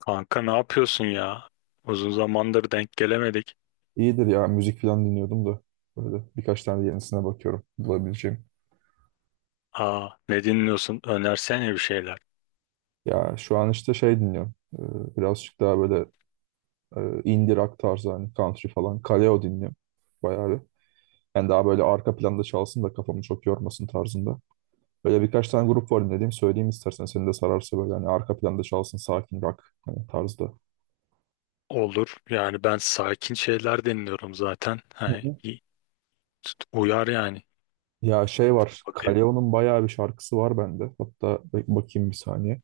Kanka ne yapıyorsun ya? Uzun zamandır denk gelemedik. İyidir ya müzik falan dinliyordum da böyle birkaç tane yenisine bakıyorum bulabileceğim. Ne dinliyorsun? Önersene bir şeyler. Ya şu an işte şey dinliyorum. Birazcık daha böyle e, indie rock tarzı hani country falan. Kaleo dinliyorum bayağı bir. Yani daha böyle arka planda çalsın da kafamı çok yormasın tarzında. Böyle birkaç tane grup var dinlediğim söyleyeyim istersen seni de sararsa böyle hani arka planda çalsın sakin rock hani tarzda. Olur. Yani ben sakin şeyler dinliyorum zaten. Hı He, hı. iyi. Uyar yani. Ya şey var Bakayım. Kaleo'nun bayağı bir şarkısı var bende. Hatta bakayım bir saniye.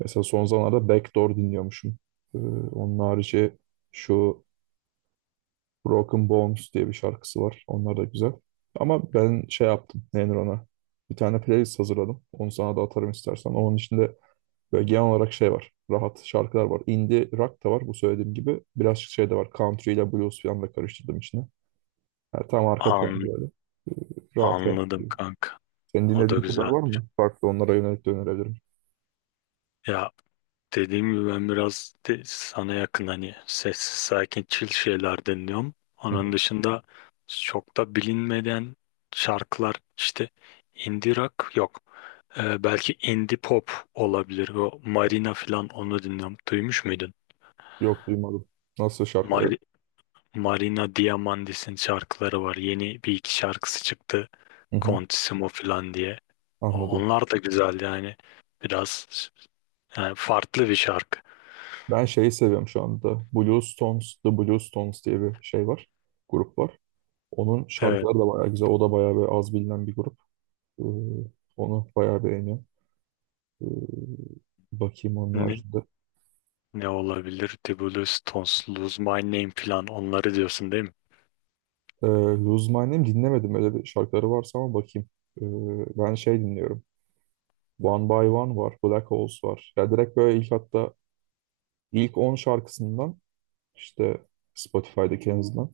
Mesela son zamanlarda Backdoor dinliyormuşum. Ee, onun harici şu Broken Bones diye bir şarkısı var. Onlar da güzel. Ama ben şey yaptım. Nedir ona? Bir tane playlist hazırladım. Onu sana da atarım istersen. Onun içinde böyle genel olarak şey var. Rahat şarkılar var. Indie rock da var bu söylediğim gibi. Birazcık şey de var. Country ile blues falan da karıştırdım içine. Yani tam arka planda An, böyle. Rahat rahat anladım gidiyor. kanka. Senin O da dinlediğin türler güzel. var mı? Farklı onlara yönelik de önerebilirim. Ya dediğim gibi ben biraz de sana yakın hani sessiz sakin chill şeyler dinliyorum. Hı Onun hı. dışında çok da bilinmeden şarkılar işte indie rock yok. Belki indie pop olabilir. O Marina falan onu dinliyorum. Duymuş muydun? Yok duymadım. Nasıl şarkı? Evet. Mari- Marina Diamandis'in şarkıları var. Yeni bir iki şarkısı çıktı. Hı hı. Contissimo falan diye. Anladım. Onlar da güzel yani. Biraz yani farklı bir şarkı. Ben şeyi seviyorum şu anda. Blue Stones, The Blue Stones diye bir şey var. Grup var. Onun Evet. şarkıları da bayağı güzel. O da bayağı bir az bilinen bir grup. Ee, onu bayağı beğeniyorum. Ee, bakayım onun Ne, haricinde. ne olabilir? Dibulus, Stones, Lose My Name falan onları diyorsun değil mi? Ee, Lose My Name dinlemedim. Öyle bir şarkıları varsa ama bakayım. Ee, ben şey dinliyorum. One by One var. Black Holes var. Ya direkt böyle ilk hatta ilk 10 şarkısından işte Spotify'daki en azından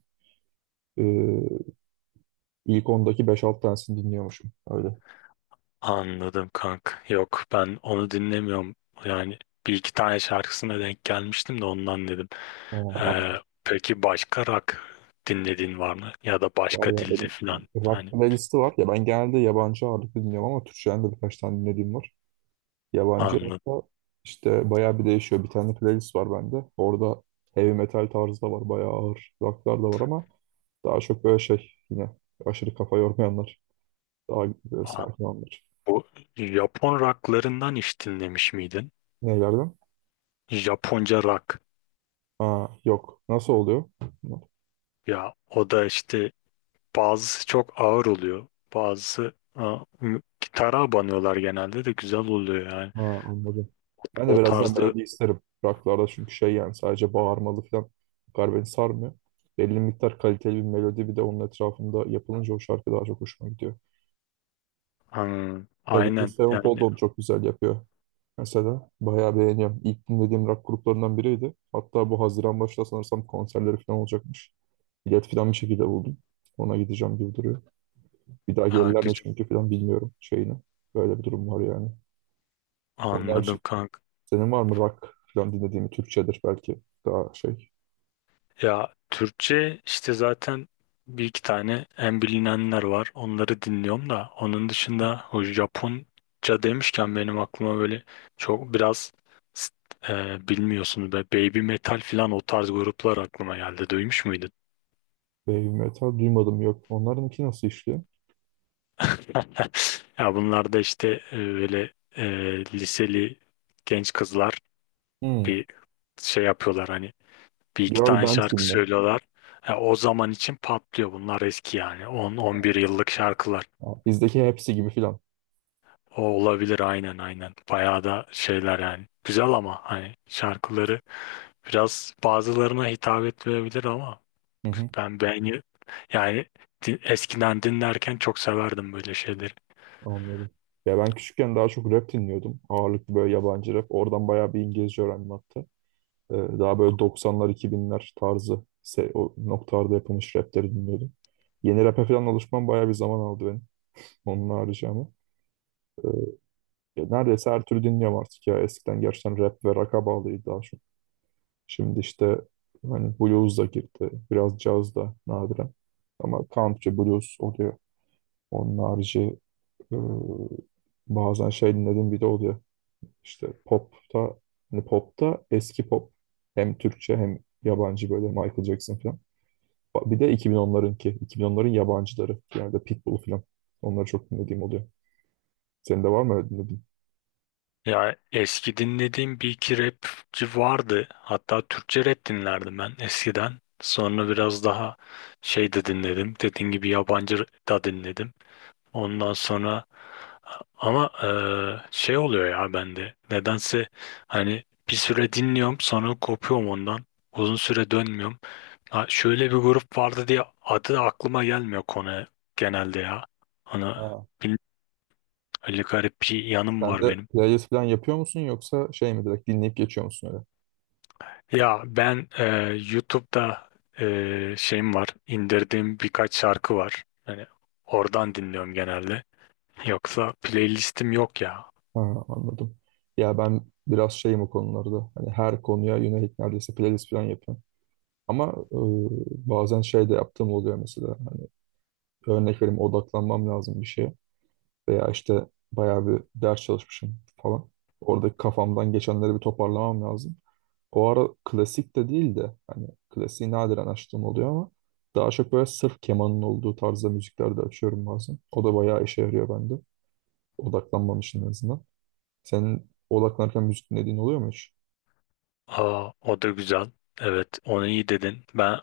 ee, ilk 10'daki beş 6 tanesini dinliyormuşum. Öyle. Anladım kank. Yok ben onu dinlemiyorum. Yani bir iki tane şarkısına denk gelmiştim de ondan dedim. Tamam, Ee, anladım. peki başka rock dinlediğin var mı? Ya da Var başka ya dilde benim falan. rock Hani playlisti var. Ya ben genelde yabancı ağırlıklı dinliyorum ama Türkçeden de birkaç tane dinlediğim var. Yabancı anladım. hatta işte bayağı bir değişiyor. Bir tane playlist var bende. Orada heavy metal tarzı da var. Bayağı ağır rocklar da var ama daha çok böyle şey yine aşırı kafa yormayanlar. Daha böyle Aa, sakin olanlar. Bu Japon rocklarından hiç dinlemiş miydin? Nelerden? Japonca rock. Ha, yok. Nasıl oluyor? Ya o da işte bazısı çok ağır oluyor. Bazısı gitara banıyorlar genelde de güzel oluyor yani. Ha, anladım. Ben de O birazdan tarzda melodi isterim. Rocklarda çünkü şey yani sadece bağırmalı falan bu kadar beni sarmıyor. Belli miktar kaliteli bir melodi bir de onun etrafında yapılınca o şarkı daha çok hoşuma gidiyor. hmm, Avenged aynen Sevenfold yani onu çok güzel yapıyor. Mesela bayağı beğeniyorum. İlk dinlediğim rock gruplarından biriydi. Hatta bu Haziran başında sanırsam konserleri falan olacakmış. Bilet falan bir şekilde buldum. Ona gideceğim gibi duruyor. Bir daha ha, gelirler mi güzel. çünkü falan bilmiyorum şeyini. Böyle bir durum var yani. Onlar Anladım kanka. Senin var mı rock falan dinlediğin Türkçedir belki daha şey. Ya Türkçe işte zaten bir iki tane en bilinenler var. Onları dinliyorum da onun dışında o Japonca demişken benim aklıma böyle çok biraz s- bilmiyorsunuz be Baby Metal falan o tarz gruplar aklıma geldi. Duymuş muydun? Heavy metal duymadım yok. Onlarınki nasıl işliyor? Ya bunlar da işte böyle e, liseli genç kızlar Hmm. bir şey yapıyorlar hani bir iki Girl tane band gibi şarkı mi? söylüyorlar. E, o zaman için patlıyor bunlar eski yani 10-11 yıllık şarkılar. Ha, bizdeki hepsi gibi falan. O olabilir aynen aynen. Bayağı da şeyler yani. Güzel ama hani şarkıları biraz bazılarına hitap etmeyebilir ama Hı hı. ben beğeni yani eskiden dinlerken çok severdim böyle şeyleri. Anladım. Ya ben küçükken daha çok rap dinliyordum. Ağırlıklı böyle yabancı rap. Oradan bayağı bir İngilizce öğrendim hatta. Ee, daha böyle 90'lar 2000'ler tarzı o noktalarda yapılmış rapleri dinliyordum. Yeni rap'e falan alışmam bayağı bir zaman aldı benim. Onun haricinde ama. Ee, Ya neredeyse her türlü dinliyorum artık ya. Eskiden gerçekten rap ve rock'a bağlıydı daha çok. Şimdi işte hani blues da girdi. Biraz caz da nadiren. Ama country blues oluyor. Onun harici e, bazen şey dinlediğim bir de oluyor. İşte popta hani popta eski pop. Hem Türkçe hem yabancı böyle Michael Jackson falan. Bir de 2010'larınki. 2010'ların yabancıları. Yani de Pitbull falan. Onları çok dinlediğim oluyor. Senin de var mı öyle dinlediğin? Ya eski dinlediğim bir iki rapçi vardı. Hatta Türkçe rap dinlerdim ben eskiden. Sonra biraz daha şey de dinledim. Dediğim gibi yabancı da dinledim. Ondan sonra ama şey oluyor ya bende. Nedense hani bir süre dinliyorum sonra kopuyorum ondan. Uzun süre dönmüyorum. Ha, şöyle bir grup vardı diye adı aklıma gelmiyor konu genelde ya. Ana Ha. bil- öyle garip bir yanım Sen var de benim. playlist falan yapıyor musun yoksa şey mi direkt dinleyip geçiyor musun? Ya ben YouTube'da şeyim var, indirdiğim birkaç şarkı var. Hani oradan dinliyorum genelde. Yoksa playlistim yok ya. Ha, anladım. Ya ben biraz şeyim o konularda. Hani her konuya yönelik neredeyse playlist falan yapıyorum. Ama e, bazen şey de yaptığım oluyor mesela. Hani örnek vereyim odaklanmam lazım bir şeye. Veya işte bayağı bir ders çalışmışım falan. Oradaki kafamdan geçenleri bir toparlamam lazım. O ara klasik de değil de hani klasiği nadiren açtığım oluyor ama daha çok böyle sırf kemanın olduğu tarzda müzikler de açıyorum bazen. O da bayağı işe yarıyor bende. Odaklanmam için en azından. Senin odaklanırken müzik dinlediğin oluyor mu hiç? Aa, o da güzel. Evet, onu iyi dedin. Ben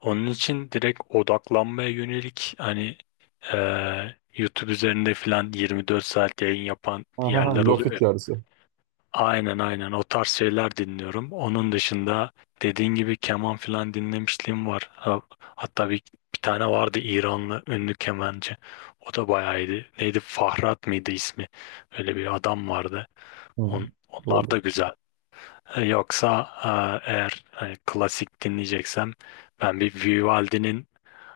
onun için direkt odaklanmaya yönelik hani e, YouTube üzerinde filan 24 saat yayın yapan Aha, ha, yerler oluyor lofi ya. tarzı. Aynen aynen o tarz şeyler dinliyorum. Onun dışında dediğin gibi keman filan dinlemişliğim var. Hatta bir tane vardı İranlı ünlü kemancı. O da bayağı iyiydi. Neydi Fahrat mıydı ismi? Öyle bir adam vardı. Hı, Onlar da olabilir. güzel. E, yoksa eğer klasik dinleyeceksem ben bir Vivaldi'nin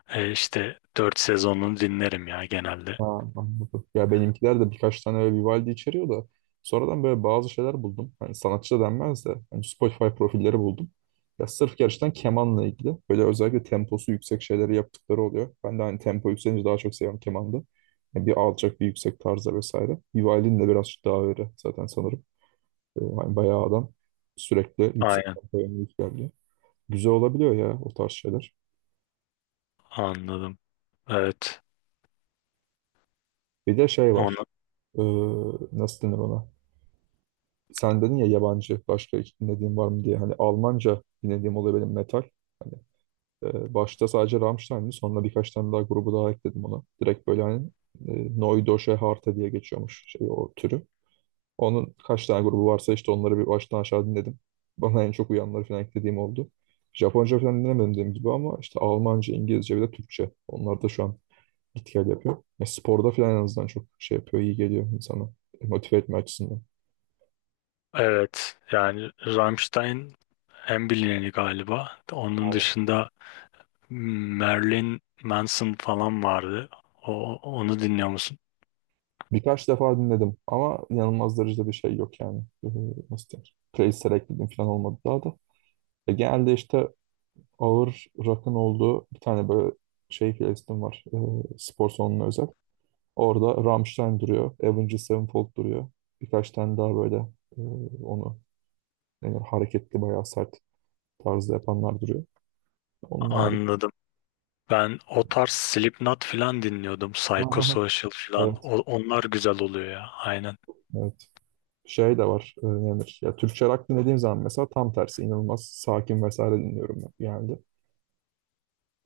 işte dört sezonunu dinlerim ya genelde. Ha, anladım. Ya benimkiler de birkaç tane böyle Vivaldi içeriyor da sonradan böyle bazı şeyler buldum. Hani sanatçı da denmez de hani Spotify profilleri buldum. Ya sırf gerçekten kemanla ilgili böyle özellikle temposu yüksek şeyleri yaptıkları oluyor. Ben de hani tempo yükselince daha çok seviyorum kemanda. Yani bir alçak bir yüksek tarzda vesaire. Vivaldi'nin de birazcık daha öyle zaten sanırım. Hani bayağı adam sürekli yüksek Aynen tempoya müzik yapıyor. Güzel olabiliyor ya o tarz şeyler. anladım. Evet. Bir de şey var. Onu, Ee, nasıl denir ona? Sen dedin ya yabancı başka hiç dinlediğin var mı diye. Hani Almanca dinlediğim oluyor benim metal. Hani başta sadece Rammstein'di. Sonra birkaç tane daha grubu daha ekledim ona. Direkt böyle hani e, Neue Deutsche Harte diye geçiyormuş şey o türü. Onun kaç tane grubu varsa işte onları bir baştan aşağı dinledim. Bana en çok uyanları falan eklediğim oldu. Japonca falan dinlemedim dediğim gibi ama işte Almanca, İngilizce ve de Türkçe. Onlar da şu an etkiler yapıyor. Ya sporda falan en azından çok şey yapıyor, iyi geliyor insana. Motive etme açısından. evet yani Rammstein en bilineni galiba. Onun Aynen. dışında hmm, Marilyn Manson falan vardı. Onu dinliyor musun? Birkaç defa dinledim ama inanılmaz derecede bir şey yok yani. Nasıl denir? Playlist'e ekledim falan olmadı daha da. Genelde işte ağır rock'ın olduğu bir tane böyle şey playlistim var. Spor salonuna özel. Orada Rammstein duruyor. Avenged Sevenfold duruyor. Birkaç tane daha böyle e, onu yani hareketli bayağı sert tarzda yapanlar duruyor. Onlar Anladım. Ben o tarz Slipknot falan dinliyordum. Aha. Psychosocial falan. Evet, Onlar güzel oluyor ya. Aynen. evet. Şey de var. Ne denir? Ya Türkçe rock dinlediğim zaman mesela tam tersi inanılmaz sakin vesaire dinliyorum ben genelde.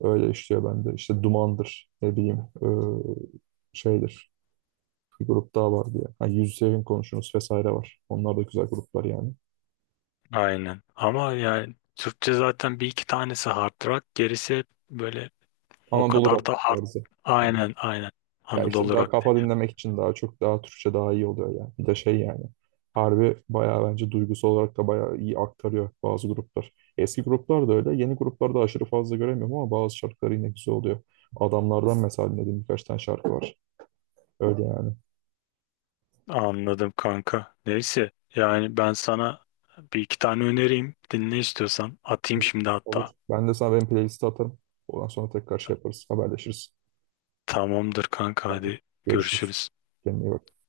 Öyle işliyor bende. İşte Duman'dır ne bileyim şeydir. Bir grup daha var diye. Ha, Yüz Sevin Konuşunuz vesaire var. Onlar da güzel gruplar yani. Aynen. Ama yani Türkçe zaten bir iki tanesi hard rock. Gerisi hep böyle o Anadolu kadar rock da hard. tarzı. Aynen aynen. Ya işte Anadolu daha rock. kafa dinlemek için daha çok daha Türkçe daha iyi oluyor ya. Bir de şey yani. Harbi bayağı bence duygusal olarak da bayağı iyi aktarıyor bazı gruplar. Eski gruplar da öyle. Yeni gruplarda aşırı fazla göremiyorum ama bazı şarkıları yine güzel oluyor. Adamlardan mesela dinlediğim birkaç tane şarkı var. Öyle yani. Anladım kanka. Neyse yani ben sana bir iki tane önereyim. Dinle istiyorsan. Atayım şimdi Olur. hatta. Ben de sana benim playlisti atarım. Ondan sonra tekrar şey yaparız. Haberleşiriz. Tamamdır kanka Tamam. hadi Görüşürüz. görüşürüz. Kendine iyi bak.